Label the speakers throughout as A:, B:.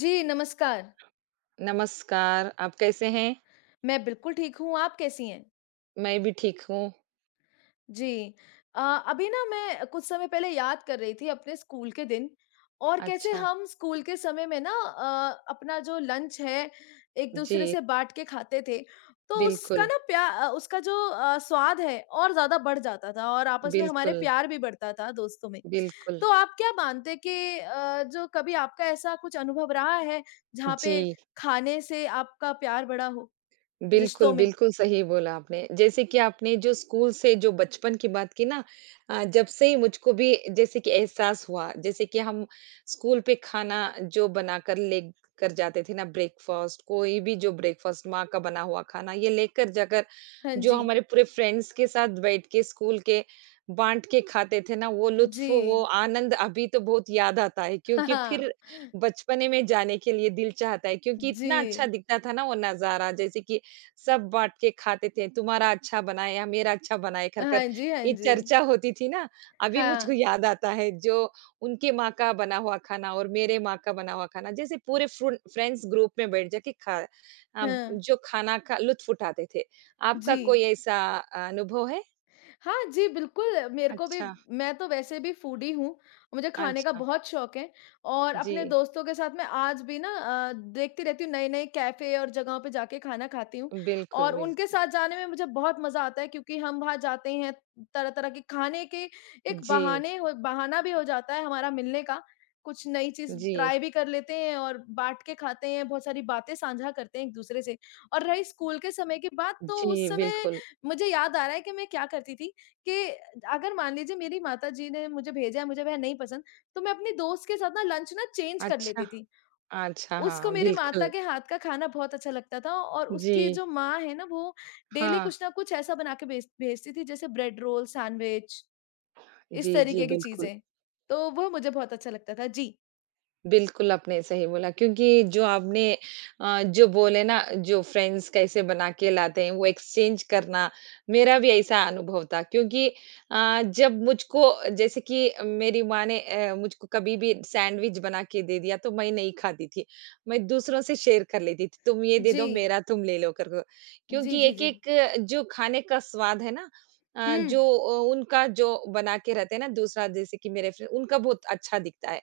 A: जी, नमस्कार।
B: नमस्कार, आप कैसे हैं?
A: मैं बिल्कुल ठीक हूँ, आप कैसी हैं?
B: मैं भी ठीक हूँ।
A: जी। अ, अभी ना मैं कुछ समय पहले याद कर रही थी अपने स्कूल के दिन और कैसे
B: अच्छा,
A: हम स्कूल के समय में ना अपना जो लंच है, एक-दूसरे
B: जी,
A: से बाँट के खाते थे, तो उसका
B: बिल्कुल,
A: ना उसका जो स्वाद है और ज़्यादा बढ़ जाता था और आपस में हमारे
B: बिल्कुल,
A: प्यार भी बढ़ता था दोस्तों में।
B: बिल्कुल,
A: तो आप क्या मानते हैं कि जो कभी आपका ऐसा कुछ अनुभव रहा है, जहाँ पे
B: जी।
A: खाने से आपका प्यार बढ़ा हो
B: बिल्कुल,
A: रिश्तों में?
B: बिल्कुल सही बोला आपने। जैसे कि आपने जो स्कूल से जो बचपन की बात की ना जब से ही मुझको भी जैसे कि एहसास हुआ, जैसे कि हम स्कूल पे खाना जो बनाकर लेकर जाते थे ना ब्रेकफ़ास्ट, कोई भी जो ब्रेकफ़ास्ट माँ का बना हुआ खाना, ये लेकर जाकर
A: हाँ
B: जो
A: जी।
B: हमारे पूरे फ्रेंड्स के साथ बैठ के स्कूल के बाँट के खाते थे ना, वो
A: जी।
B: लुत्फ़, वो आनंद अभी तो बहुत याद आता है
A: हाँ,
B: क्योंकि फिर
A: हाँ।
B: बचपने में जाने के लिए दिल चाहता है क्योंकि
A: जी।
B: इतना अच्छा दिखता था ना वो नज़ारा, जैसे कि सब बाँट के खाते थे, तुम्हारा अच्छा बना है या मेरा अच्छा बना है कर-कर
A: हाँ जी, हाँ
B: ये
A: जी।
B: चर्चा होती थी ना, अभी मुझको
A: हाँ,
B: याद आता है जो उनके माँ का बना हुआ खाना और मेरे माँ का बना हुआ खाना, जैसे पूरे फ्रुन फ्रेंड्स ग्रुप में बैठ जाके खा
A: हाँ।
B: जो खाना का लुत्फ़ उठाते थे। आपका
A: जी।
B: कोई ऐसा अनुभव है?
A: हाँ जी, बिल्कुल, मेरे को भी
B: अच्छा,
A: मैं तो वैसे भी फूडी हूँ, मुझे खाने का
B: अच्छा।
A: बहुत शौक है और अपने
B: जी,
A: दोस्तों के साथ मैं आज भी ना देखती रहती हूँ नए-नए कैफ़े और जगहों पे जाके खाना खाती हूँ
B: बिल्कुल,
A: और
B: बिल
A: उनके साथ जाने में मुझे बहुत मज़ा आता है क्योंकि हम वहाँ जाते हैं, तरह-तरह के खाने के एक
B: जी,
A: बहाने हो बहाना भी हो जाता है हमारा मिलने का, कुछ नई चीज़
B: जी,
A: ट्राई भी कर लेते हैं और बाँट के खाते हैं, बहुत सारी बातें साझा करते हैं एक-दूसरे से और रही स्कूल के समय की बात, तो उस
B: जी,
A: समय
B: बिल्कुल।
A: मुझे याद आ रहा है कि मैं क्या करती थी कि अगर मान लीजिए मेरी माताजी ने मुझे भेजा है, मुझे वह नहीं पसंद, तो मैं अपनी दोस्त के साथ ना लंच ना चेंज कर
B: अच्छा,
A: लेती थी।
B: अच्छा,
A: उसको
B: हाँ,
A: मेरी माता
B: बिल्कुल।
A: के हाथ का खाना बहुत अच्छा लगता था और
B: जी,
A: उसकी जो माँ है ना, वो डेली
B: हाँ।
A: कुछ ना कुछ ऐसा बना के भेजती थी जैसे ब्रेड रोल, सैंडविच, इस
B: जी, जी,
A: तरीके की
B: बिल्कुल।
A: चीज़ें। तो वो मुझे बहुत अच्छा लगता था। जी।
B: बिल्कुल, आपने सही बोला क्योंकि जो आपने जो बोले ना जो फ्रेंड्स कैसे बना के लाते हैं वो एक्सचेंज करना, मेरा भी ऐसा अनुभव था क्योंकि जब मुझको जैसे कि मेरी माँ ने मुझको कभी भी सैंडविच बना के दे दिया तो मैं नहीं खाती थी। मैं दूसरों से शेयर कर लेती थी, तुम ये दे
A: जी।
B: दो मेरा तुम ले लो करके।
A: जी,
B: क्योंकि
A: जी, जी।
B: एक-एक जो खाने का स्वाद है ना
A: हुँ,
B: उनका जो बना के रहते हैं ना दूसरा जैसे कि मेरे फ्रे उनका बहुत अच्छा दिखता है।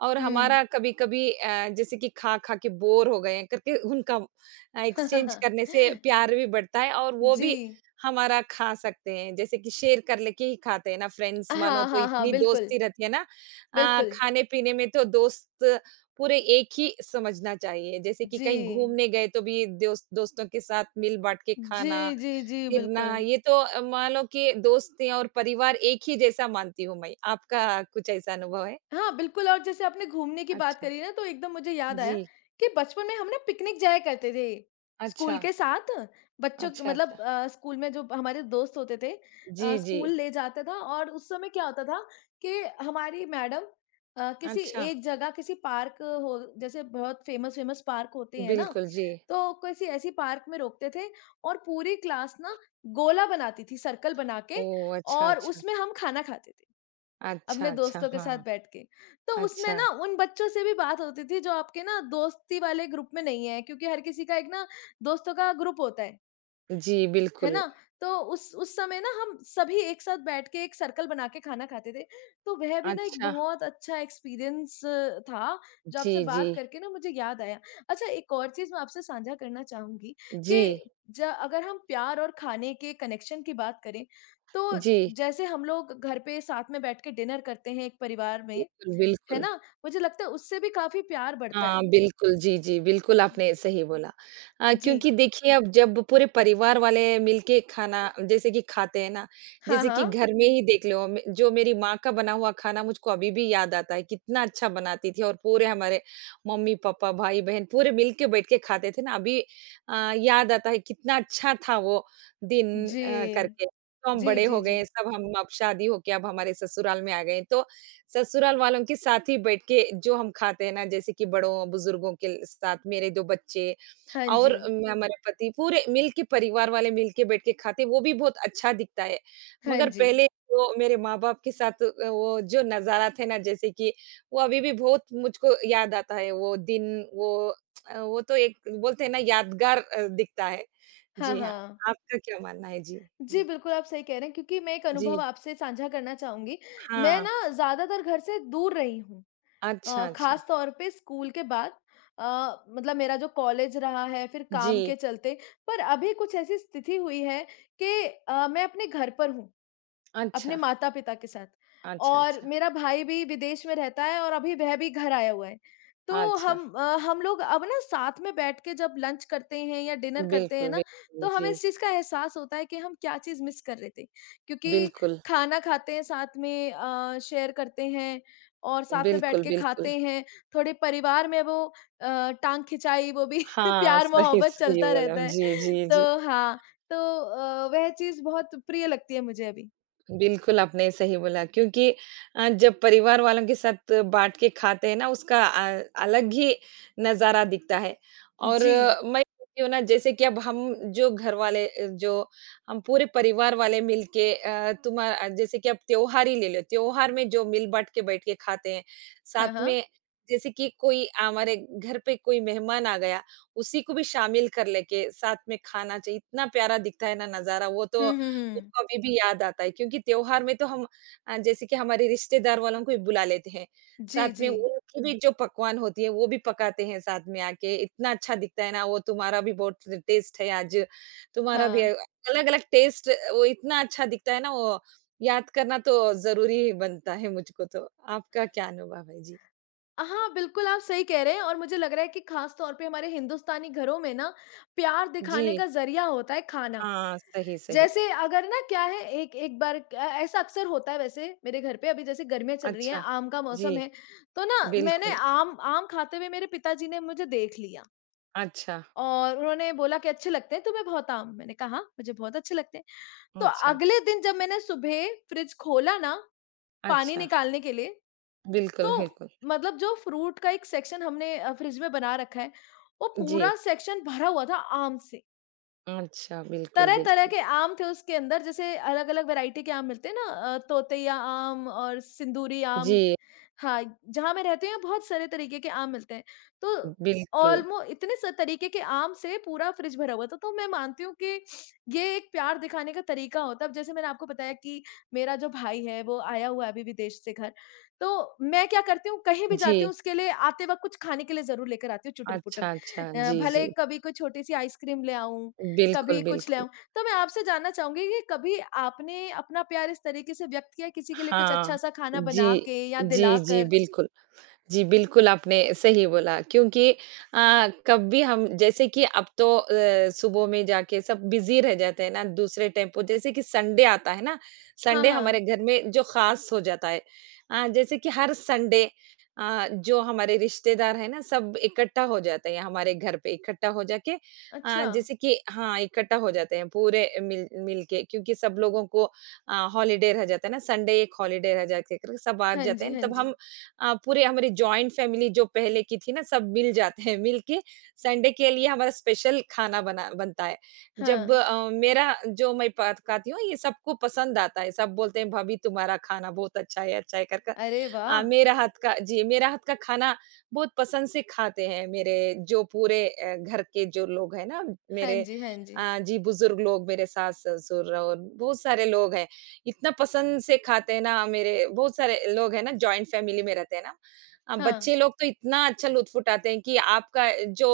B: और
A: हुँ।
B: हमारा कभी-कभी जैसे कि खा-खा के बोर हो गए हैं करके उनका एक्सचेंज करने से प्यार भी बढ़ता है और वो
A: जी।
B: भी हमारा खा सकते हैं। जैसे कि शेयर कर लेके ही खाते हैं ना फ्रेंड्स मानो
A: हाँ,
B: तो
A: हाँ, हाँ,
B: इतनी
A: बिल्कुल,
B: दोस्ती रहती है ना
A: बिल्कुल।
B: खाने-पीने में तो दोस्त पूरे एक ही समझना चाहिए। जैसे कि
A: जी।
B: कहीं घूमने गए तो भी दोस्त दोस्तों के साथ मिल-बाँट के
A: जी,
B: खाना,
A: जी, जी,
B: फिरना
A: बिल्कुल।
B: ये तो मान लो कि दोस्ती और परिवार एक ही जैसा मानती हूँ मैं। आपका कुछ ऐसा अनुभव है?
A: हाँ, बिल्कुल और जैसे आपने घूमने की बात
B: अच्छा।
A: करी ना तो एकदम मुझे याद आया
B: जी,
A: कि बचपन में हम ना पिकनिक जाया करते थे
B: अच्छा,
A: स्कूल के साथ। बच्चों क
B: अच्छा,
A: मतलब
B: अच्छा।
A: स्कूल में जो हमारे दोस्त होते थे
B: जी, जी।
A: स्कूल ले जाता था और उस समय क्या होता था कि हमारी मैडम किसी
B: अच्छा,
A: एक जगह किसी पार्क हो जैसे बहुत फेमस-फेमस पार्क होते हैं ना,
B: बिल्कुल, जी।
A: तो किसी ऐसी पार्क में रोकते थे और पूरी क्लास ना गोला बनाती थी सर्कल बना के
B: ओह! अच्छा,
A: और
B: अच्छा।
A: उसमें हम खाना खाते थे।
B: अच्छा,
A: अपने
B: अच्छा,
A: दोस्तों के साथ
B: हाँ।
A: बैठ के। तो उसमें
B: अच्छा,
A: ना उन बच्चों से भी बात होती थी जो आपके ना दोस्ती वाले ग्रुप में नहीं है, क्योंकि हर किसी का एक ना दोस्तों का ग्रुप होता है।
B: जी,
A: है
B: बिल्कुल।
A: ना? तो उस समय ना हम सभी एक साथ बैठ के एक सर्कल बना के खाना खाते थे। तो वह भी ना एक
B: अच्छा,
A: बहुत अच्छा एक्सपीरियंस था, जो
B: जी,
A: आपसे
B: जी।
A: बात करके ना मुझे याद आया। अच्छा एक और चीज़ मैं आपसे साझा करना चाहूँगी
B: जी,
A: कि ज अगर हम प्यार और खाने के कनेक्शन की बात करें, तो
B: जी।
A: जैसे हम लोग घर पे साथ में बैठ के डिनर करते हैं एक परिवार में,
B: बिल्कुल,
A: है
B: बिल्कुल।
A: ना? मुझे लगता है उससे भी काफ़ी प्यार बढ़ता
B: हाँ,
A: है।
B: बिल्कुल। जी, जी, बिल्कुल आपने सही बोला।
A: जी।
B: क्योंकि देखिए अब जब पूरे परिवार वाले मिलके खाना जैसे कि खाते हैं ना,
A: हाँ,
B: जैसे कि
A: हाँ।
B: घर में ही देख लो मे जो मेरी माँ का बना हुआ खाना मुझको अभी भी याद आता है, कितना अच्छा बनाती थी और पूरे हमारे मम्मी-पापा, भाई-बहन पूरे मिल के बैठ के खाते थे ना, अभी याद आता है कितना अच्छा था वो दिन
A: जी।
B: करके। तो हम
A: जी,
B: बड़े
A: जी,
B: हो गए
A: जी।
B: हैं, सब हम अब शादी हो के अब हमारे ससुराल में आ गए हैं, तो ससुराल वालों के साथ ही बैठ के जो हम खाते हैं ना, जैसे कि बड़ों, बुज़ुर्गों के ल साथ मेरे 2 बच्चे
A: हाँ
B: और
A: जी।
B: म हुँ। हमारे पति पूरे मिल के परिवार वाले मिल के बैठ के खाते हैं, वो भी बहुत अच्छा दिखता है।
A: हाँ
B: मगर
A: जी।
B: पहले वो मेरे माँ-बाप के साथ वो जो नज़ारा थे ना जैसे कि वो अभी भी बहुत मुझको याद आता है वो दिन, वो वो तो एक बोलते हैं ना यादगार दिखता है।
A: हाँ,
B: जी हाँ,
A: हाँ।
B: आपका क्या मानना है? जी,
A: जी,
B: बिल्क
A: बिल्कुल आप सही कह रहे हैं क्योंकि मैं एक अनुभव
B: जी,
A: आपसे साझा करना चाहूँगी। मैं
B: हाँ।
A: ना ज़्यादातर घर से दूर रही हूँ
B: अच्छा, अच्छा।
A: ख़ास तौर पे स्कूल के बाद मतलब मेरा जो कॉलेज रहा है फिर काम
B: जी,
A: के चलते। पर अभी कुछ ऐसी स्थिति हुई है कि मैं अपने घर पर हूँ। अपने
B: अच्छा,
A: माता-पिता के साथ
B: अच्छा,
A: और
B: अच्छा।
A: मेरा भाई भी विदेश में रहता है और अभी वह भी घर आया हुआ है। तो
B: अच्छा,
A: हम लोग अब ना साथ में बैठ के जब लंच करते हैं या डिनर करते हैं
B: बिल्कुल,
A: ना,
B: बिल्कुल,
A: तो हमें
B: जी।
A: इस चीज़ का एहसास होता है कि हम क्या चीज़ मिस कर रहे थे। क्योंकि
B: बिल्कुल,
A: खाना खाते हैं साथ में शेयर करते हैं और साथ में बैठ
B: बिल्कुल,
A: के
B: बिल्कुल।
A: खाते हैं। थोड़े परिवार में वो टाँग खिंचाई वो भी
B: हाँ, सही,
A: प्यार-मोहब्बत
B: सही
A: चलता
B: बोला।
A: रहता है।
B: जी, जी, जी।
A: तो हाँ, तो वह चीज़ बहुत प्रिय लगती है मुझे अभी।
B: बिल्कुल, आपने सही बोला क्योंकि जब परिवार वालों के साथ बाँट के खाते हैं ना उसका अलग ही नज़ारा दिखता है और
A: जी।
B: मैं बोलती हूँ ना जैसे कि अब हम जो घर वाले जो हम पूरे परिवार वाले मिलके अ, तुमा जैसे कि अब त्योहार ही ले लो, त्योहार में जो मिल-बाँट के बैठ के खाते हैं,
A: हाँ,
B: साथ
A: हाँ।
B: में जैसे कि कोई हमारे घर पे कोई मेहमान आ गया, उसी को भी शामिल कर लेके साथ में खाना चाहिए, इतना प्यारा दिखता है ना नज़ारा, वो तो
A: हुँ, हुँ, हुँ।
B: उसको अभी भी याद आता है क्योंकि त्योहार में तो हम जैसे कि हमारे रिश्तेदार वालों को भी बुला लेते हैं। साथ
A: जी,
B: में
A: जी।
B: उनकी भी जो पकवान होती है वो भी पकाते हैं साथ में आके, इतना अच्छा दिखता है ना वो तुम्हारा भी बहुत टेस्ट है आज, तुम्हारा भी
A: हाँ।
B: अलग-अलग टेस्ट वो इतना अच्छा दिखता है ना वो याद करना तो ज़रूरी ही बनता है मुझको तो। आपका क्या अनुभव है? जी।
A: हाँ, बिल्कुल आप सही कह रहे हैं और मुझे लग रहा है कि ख़ास तौर पे हमारे हिंदुस्तानी घरों में ना प्यार
B: जी।
A: दिखाने का ज़रिया होता है खाना।
B: हाँ, सही, सही।
A: जैसे अगर ना क्या है एक एक बार ऐसा अक्सर होता है वैसे मेरे घर पे अभी जैसे गर्मियाँ चल रही हैं,
B: अच्छा।
A: आम का
B: जी,
A: मौसम है, तो ना मैंने
B: बिल्कुल।
A: आम आम खाते हुए मेरे पिताजी ने मुझे देख लिया
B: अच्छा,
A: और उन्होंने बोला कि अच्छे लगते हैं तुम्हें बहुत आम? मैंने कहा, "हाँ, मुझे बहुत अच्छे लगते हैं।" तो
B: अच्छा,
A: अगले दिन जब मैंने सुबह फ्रिज खोला ना पानी
B: अच्छा।
A: निकालने के लिए
B: बिल्कुल,
A: तो
B: बिल्कुल।
A: मतलब जो फ्रूट का एक सेक्शन हमने फ्रिज में बना रखा है, वो
B: जी।
A: पूरा सेक्शन भरा हुआ था आम से।
B: अच्छा, बिल्कुल,
A: तरह-तरह
B: बिल्कुल।
A: के आम थे उसके अंदर जैसे अलग-अलग वैरायटी के आम मिलते हैं ना तोतेया आम और सिंदूरी आम
B: जी,
A: हाँ, जहाँ मैं रहती हूँ यहाँ बहुत सारे तरीके के आम मिलते हैं। तो
B: बिल्कुल।
A: ऑलमो इतने स तरीके के आम से पूरा फ्रिज भरा हुआ था, तो मैं मानती हूँ कि ये एक प्यार दिखाने का तरीका होता है। अब जैसे मैंने आपको बताया कि मेरा जो भाई है वो आया हुआ है अभी विदेश से घर, तो मैं क्या करती हूँ कहीं भी जाती
B: जी,
A: हूँ उसके लिए आते वक़्त कुछ खाने के लिए ज़रूर लेकर आती हूँ चुटर-पुटर।
B: अच्छा, अच्छा। जी,
A: भले
B: जी।
A: कभी कोई छोटी-सी आइसक्रीम ले आऊँ
B: बिल्कुल,
A: कभी कुछ ले
B: बिल्कुल।
A: आऊँ। तो मैं आपसे जानना चाहूँगी कि कभी आपने अपना प्यार इस तरीके से व्यक्त किया किसी के लिए कुछ
B: हाँ।
A: अच्छा-सा खाना
B: जी,
A: बना के या
B: जी, जी,
A: दिलाकर?
B: बिल्कुल। जी, बिल्कुल आपने सही बोला क्योंकि कब भी हम जैसे कि अब तो सुबह में जाके सब बिज़ी रह जाते हैं ना, दूसरे टेम्पो जैसे कि संडे आता है ना,
A: हाँ,
B: संडे
A: हाँ।
B: हमारे घर में जो ख़ास हो जाता है। जैसे कि हर संडे जो हमारे रिश्तेदार हैं ना, सब इकट्ठा हो जाते हैं हमारे घर पे, इकट्ठा हो जाके
A: अच्छा।
B: जैसे कि हाँ, इकट्ठा हो जाते हैं पूरे मिल मिल के क्योंकि सब लोगों को हॉलिडे रह जाता है ना, संडे एक हॉलिडे रह जाके करके सब आ
A: हाँ
B: जाते
A: जी,
B: हैं,
A: हाँ
B: तब हम
A: जी।
B: पूरे हमारी जॉइंट फैमिली जो पहले की थी ना सब मिल जाते हैं मिल के संडे के लिए हमारा स्पेशल खाना बना बनता है जब
A: हाँ।
B: मेरा जो मैं पकाती हूँ ये सबको पसंद आता है सब बोलते हैं भाभी तुम्हारा खाना बहुत अच्छा है कर कर
A: अरे वाह!
B: आ, मेरा हाथ का जी मेरा हाथ का खाना बहुत पसंद से खाते हैं मेरे जो पूरे घर के जो लोग हैं ना
A: हाँ
B: मेरे
A: जी, हाँ जी।
B: जी बुजुर्ग लोग मेरे सास ससुर और बहुत सारे लोग हैं इतना पसंद से खाते हैं ना मेरे बहुत सारे लोग हैं ना जॉइंट फैमिली में रहते हैं ना
A: हाँ।
B: बच्चे लोग तो इतना अच्छा लुत्फ़ उठाते हैं कि आपका जो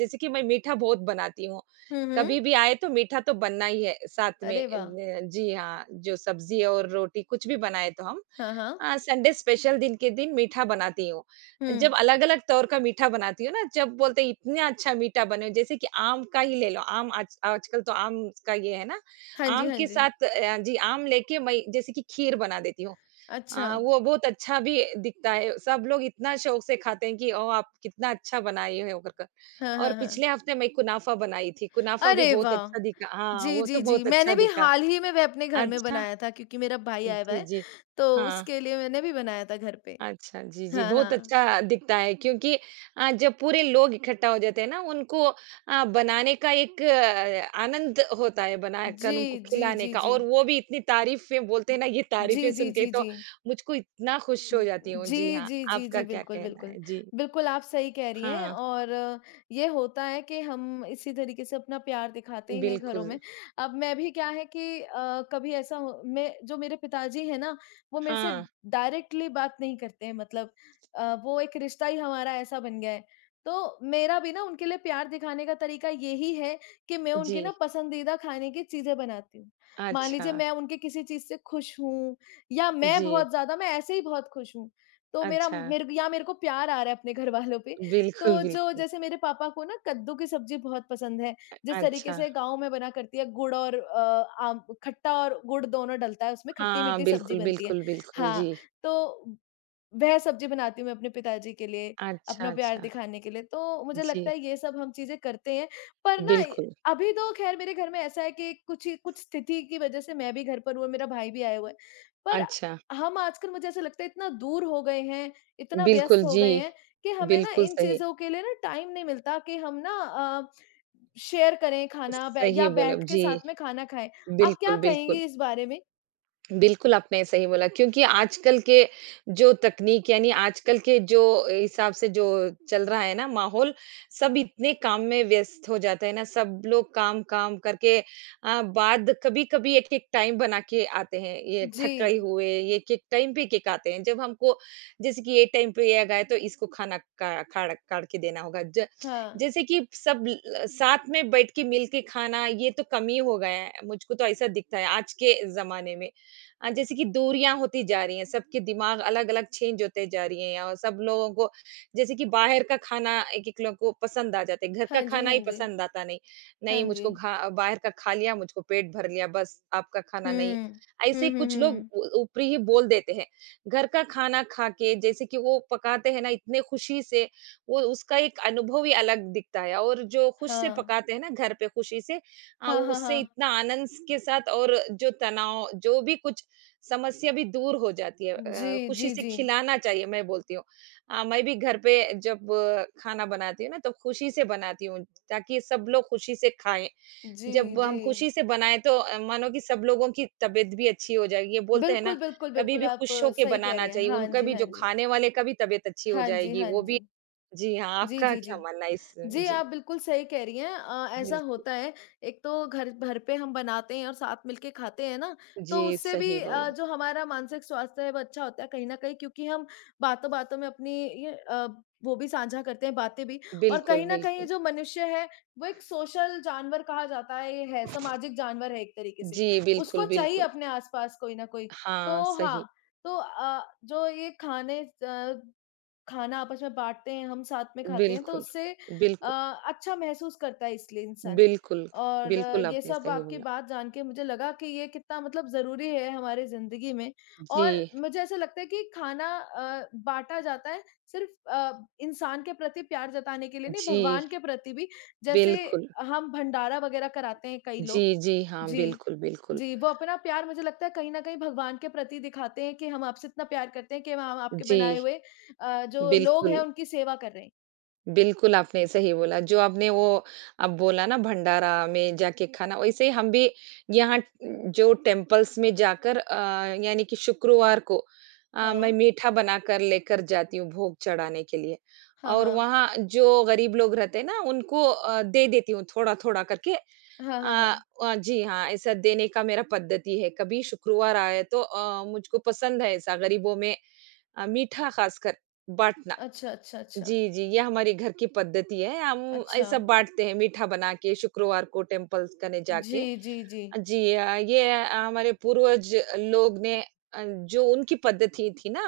B: जैसे कि मैं मीठा बहुत बनाती हूँ।
A: हुँ,
B: कभी
A: हुँ।
B: भी आए तो मीठा तो बनना ही है साथ में।
A: अरे वाह!
B: जी हाँ, जो सब्ज़ी और रोटी कुछ भी बनाए तो हम
A: हाँ, हाँ।
B: संडे स्पेशल दिन के दिन मीठा बनाती हूँ।
A: हुँ।
B: जब अलग-अलग तौर का मीठा बनाती हूँ ना, जब बोलते हैं इतना अच्छा मीठा बने जैसे कि आम का ही ले लो, आम आज आजकल तो आम का ये है ना
A: हाँ जी,
B: आम
A: हाँ
B: के
A: जी।
B: साथ जी, आम लेके मैं जैसे कि खीर बना देती हूँ।
A: अच्छा।
B: वो बहुत अच्छा भी दिखता है, सब लोग इतना शौक से खाते हैं कि ओह! आप कितना अच्छा बनाई हो कर कर।
A: हाँ,
B: और
A: हाँ, हाँ।
B: पिछले हफ्ते मैं कुनाफा बनाई थी, कुनाफा भी
A: अरे
B: बहुत
A: वाह!
B: अच्छा दिखा हाँ,
A: जी,
B: वो तो
A: जी, जी।
B: बहुत अच्छा
A: मैंने भी
B: दिखा।
A: हाल ही में वह अपने घर में
B: अच्छा
A: बनाया था क्योंकि मेरा भाई आया हुआ
B: जी,
A: है,
B: जी।
A: तो
B: हाँ।
A: उसके लिए मैंने भी बनाया था घर पे।
B: अच्छा, जी, जी,
A: हाँ,
B: बहुत
A: हाँ।
B: अच्छा दिखता है क्योंकि जब पूरे लोग इकट्ठा हो जाते हैं ना, उनको बनाने का एक आनंद होता है बनाकर
A: जी,
B: उनको
A: जी,
B: खिलाने
A: जी,
B: का
A: जी।
B: और वो भी इतनी तारीफ़ें बोलते हैं ना, ये
A: जी,
B: तारीफ़ें सुन
A: जी,
B: के
A: जी,
B: तो
A: जी।
B: मुझको इतना खुश हो जाती हूँ। जी
A: जी,
B: हाँ,
A: जी, जी,
B: आपका
A: जी।
B: क्या
A: बिल्कुल,
B: कहना
A: बिल्कुल।
B: है? जी,
A: बिल्कुल, आप सही कह रही हैं
B: हाँ,
A: और ये होता है कि हम इसी तरीके से अपना प्यार दिखाते हैं घरों
B: बिल्कुल,
A: में। अब मैं भी क्या है कि कभी ऐसा हो मैं जो मेरे पिताजी हैं ना, वो मेरे से
B: हाँ,
A: डायरेक्टली बात नहीं करते हैं मतलब वो एक रिश्ता ही हमारा ऐसा बन गया है। तो मेरा भी ना उनके लिए प्यार दिखाने का तरीका यही है कि मैं उनके ना
B: जी,
A: पसंदीदा खाने की चीज़ें बनाती हूँ। मान
B: अच्छा,
A: लीजिए मैं उनके किसी चीज़ से खुश हूँ या मैं
B: जी,
A: बहुत ज़्यादा मैं ऐसे ही बहुत खुश हूँ। तो मेरा
B: अच्छा,
A: मेरे को या मेरे को प्यार आ रहा है अपने घरवालों पे।
B: बिल्कुल,
A: तो जो
B: बिल्कुल,
A: जैसे मेरे पापा को ना कद्दू की सब्ज़ी बहुत पसंद है, जिस तरीके
B: अच्छा,
A: से गाँव में बना करती है गुड़ और आम खट्टा और गुड़ दोनों डलता है उसमें
B: हाँ,
A: खट्टी-मीठी सब्ज़ी
B: बिल्कुल,
A: बनती है।
B: बिल्कुल, बिल्कुल, जी,
A: हाँ, तो वह सब्ज़ी बनाती हूँ मैं अपने पिताजी के लिए,
B: अच्छा,
A: अपना प्यार
B: अच्छा,
A: दिखाने के लिए, तो मुझे लगता
B: जी,
A: है ये सब हम चीज़ें करते हैं। पर ना ए
B: बिल्कुल।
A: अभी तो ख़ैर मेरे घर में ऐसा है कि कुछ ही कुछ स्थिति की वज़ह से मैं भी घर पर हूँ और मेरा भाई भी आया हुआ है। पर
B: अच्छा,
A: हम आजकल मुझे ऐसा लगता है इतना दूर हो गए हैं, इतना
B: बिल्कुल,
A: व्यस्त हो
B: जी।
A: गए हैं कि हमें ना
B: बिल्कुल
A: इन
B: सही,
A: चीज़ों के लिए ना टाइम नहीं मिलता कि हम ना शेयर करें खाना बै
B: सही
A: या
B: बोला,
A: बैठ के
B: जी।
A: साथ में खाना खाएँ। आप
B: बिल्कुल,
A: क्या
B: बिल्कुल।
A: कहेंगी इस बारे में?
B: बिल्कुल, आपने सही बोला क्योंकि आजकल के जो तकनीक यानी आजकल के जो हिसाब से जो चल रहा है ना माहौल, सब इतने काम में व्यस्त हो जाते हैं ना, सब लोग काम-काम करके बाद कभी-कभी एक-एक टाइम बना के आते हैं, ये
A: जी।
B: थक गए हुए, ये एक-एक टाइम पे एक-एक आते हैं। जब हमको जैसे कि ये टाइम पे ये आ गया तो इसको खाना का खाड़ काढ़ के देना होगा। ज
A: हाँ।
B: जैसे कि सब ल साथ में बैठ के मिल के खाना ये तो कम ही हो गया है, मुझको तो ऐसा दिखता है आज के ज़माने में। जैसे कि दूरियां होती जा रही हैं सबके दिमाग अलग-अलग चेंज होते जा रही हैं और सब लोगों को जैसे कि बाहर का खाना एक-एक लोगों को पसंद आ जाता है घर का
A: हाँ जी,
B: खाना
A: हाँ
B: ही
A: जी।
B: पसंद आता नहीं
A: हाँ
B: नहीं
A: जी।
B: मुझको घा बाहर का खा लिया मुझको पेट भर लिया बस आपका खाना
A: हुँ।
B: नहीं
A: हुँ,
B: ऐसे
A: हुँ,
B: कुछ लोग
A: हुँ।
B: उ ऊपरी ही बोल देते हैं घर का खाना खा के जैसे कि वो पकाते हैं ना इतने खुशी से वो उसका एक अनुभव ही अलग दिखता है और जो खुश से
A: हाँ।
B: पकाते हैं ना घर पे खुशी से
A: हाँ, हाँ,
B: उससे
A: हाँ।
B: इतना आनंद के साथ और जो तनाव जो भी कुछ समस्या भी दूर हो जाती है
A: जी,
B: खुशी
A: जी,
B: से
A: जी।
B: खिलाना चाहिए मैं बोलती हूँ। मैं भी घर पे जब खाना बनाती हूँ ना तो खुशी से बनाती हूँ ताकि सब लोग खुशी से खाएँ।
A: जी,
B: जब
A: जी।
B: हम खुशी से बनाएँ तो मानो कि सब लोगों की तबीयत भी अच्छी हो जाएगी। ये बोलते हैं ना
A: बिल्कुल, बिल्कुल,
B: कभी
A: बिल्कुल,
B: भी
A: आप
B: खुश होके
A: सही कह
B: बनाना
A: रही हैं।
B: चाहिए,
A: हाँ
B: उनका
A: जी,
B: भी
A: हाँ
B: जो
A: जी।
B: खाने वाले का भी तबीयत अच्छी हो
A: हाँ जी,
B: जाएगी
A: हाँ
B: वो भी
A: जी।
B: जी हाँ,
A: जी,
B: आपका
A: जी,
B: क्या
A: जी।
B: मानना है इसमें?
A: जी,
B: जी,
A: आप बिल्कुल सही कह रही हैं। ऐसा
B: बिल्कुल।
A: होता है, एक तो घर घर पे हम बनाते हैं और साथ मिलके खाते हैं ना, तो
B: जी,
A: उससे भी
B: सही बोला।
A: जो हमारा मानसिक स्वास्थ्य है, वो अच्छा होता है कहीं न कहीं क्योंकि हम बातों-बातों में अपनी ये अ, वो भी साझा करते हैं, बातें भी और
B: बिल्कुल,
A: कहीं न कहीं ये
B: बिल्कुल।
A: जो मनुष्य है, वो एक सोशल जानवर कहा जाता है ये है, सामाजिक जानवर है एक तरीके से।
B: जी, बिल्कुल,
A: उसको चाहिए
B: बिल्कुल।
A: अपने आस-पास कोई न कोई।
B: हाँ,
A: तो हाँ,
B: सही।
A: तो अ, जो ये खाने अ खाना आपस में बाँटते हैं, हम साथ में खाते हैं तो
B: बिल्कुल,
A: उससे अ,
B: बिल्कुल,
A: अच्छा महसूस करता है इसलिए इंसान।
B: बिल्कुल,
A: और
B: बिल्कुल
A: ये
B: आपने
A: सब
B: सही
A: आपकी
B: बोला।
A: बात जान के मुझे लगा कि ये कितना मतलब ज़रूरी है हमारी ज़िंदगी में
B: जी,
A: और मुझे ऐसा लगता है कि खाना बाँटा जाता है सिर्फ़ इंसान के प्रति प्यार जताने के लिए नहीं,
B: जी,
A: भगवान के प्रति भी, जैसे
B: बिल्कुल।
A: हम भंडारा वग़ैरह कराते हैं कई
B: जी,
A: लोग।
B: जी, हाँ,
A: जी।
B: बिल्कुल, बिल्कुल।
A: जी, वो अपना प्यार मुझे लगता है कहीं न कहीं भगवान के प्रति दिखाते हैं कि हम आपसे इतना प्यार करते हैं कि हम आपके
B: जी,
A: बनाए हुए जो लोग हैं
B: बिल्कुल,
A: उनकी सेवा कर रहे हैं।
B: बिल्कुल आपने सही बोला। जो आपने वो अब बोला ना भंडारा में जाके खाना, वैसे ही हम भी यहाँ जो टेम्पल्स में जाकर यानी कि शुक्रवार को मैं
A: हाँ।
B: मीठा बनाकर लेकर जाती हूँ भोग चढ़ाने के लिए
A: हाँ,
B: और
A: हाँ।
B: वहाँ जो गरीब लोग रहते हैं ना उनको दे देती हूँ थोड़ा-थोड़ा करके
A: हाँ, हाँ,
B: अ
A: हाँ।
B: जी हाँ, ऐसा देने का मेरा पद्धति है। कभी शुक्रवार आए तो मुझको पसंद है ऐसा गरीबों में मीठा खासकर बाँटना।
A: अच्छा, अच्छा, अच्छा।
B: जी, जी, ये हमारे घर की पद्धति है। हम
A: अच्छा।
B: ऐसा बाँटते हैं मीठा बना के शुक्रवार को टेम्पल्स कने जाके।
A: जी, जी, जी।
B: जी ये हमारे पूर्वज लोग ने जो उनकी पद्धति थी ना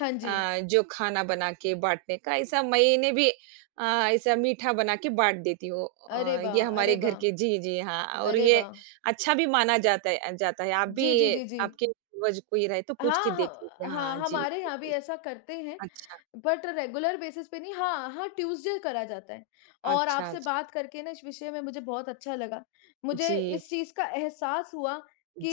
A: हाँ जी।
B: जो खाना बना के बांटने का ऐसा मैंने भी ऐसा मीठा बना के बांट देती हूँ
A: अरे
B: ये
A: वाह!
B: हमारे
A: अरे
B: घर
A: वाह!
B: के जी जी हाँ और
A: अरे
B: ये
A: वाह!
B: अच्छा भी माना जाता है आप भी
A: जी, जी, जी, जी।
B: आपके पूर्वज कोई रहे तो पूछ के
A: हाँ,
B: देख लीजिए
A: हाँ, हाँ,
B: हाँ जी
A: हमारे
B: जी
A: यहाँ भी ऐसा करते हैं,
B: अच्छा
A: बट रेगुलर बेसिस पे नहीं हाँ, हाँ, ट्यूसडे करा जाता है और
B: अच्छा
A: आपसे
B: अच्छा
A: बात करके ना इस विषय में मुझे बहुत अच्छा लगा। मुझे
B: जी
A: इस चीज़ का एहसास हुआ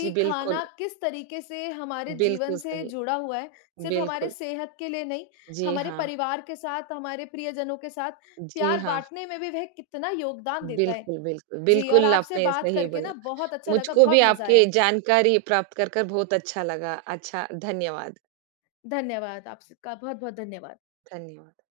B: जी बिल्कुल
A: खाना किस तरीके से हमारे
B: बिल्कुल
A: जीवन से
B: सही
A: जुड़ा हुआ है, सिर्फ़ हमारे
B: बिल्कुल
A: सेहत के लिए नहीं,
B: जी
A: हमारे
B: हाँ
A: परिवार के साथ, हमारे प्रियजनों के साथ
B: जी
A: प्यार
B: हाँ
A: बाँटने में भी वह कितना योगदान देता है।
B: बिल्कुल, बिल्कुल।
A: जी, और
B: बिल्कुल,
A: आपसे
B: आपने
A: बात
B: सही
A: करके
B: बोला।
A: ना बहुत अच्छा लगा,
B: मुझको
A: बहुत
B: भी
A: मज़ा
B: आपकी
A: आया।
B: जानकारी प्राप्त कर, कर बहुत अच्छा लगा। अच्छा, धन्यवाद।
A: धन्यवाद, आपसे का बहुत-बहुत धन्यवाद।
B: धन्यवाद।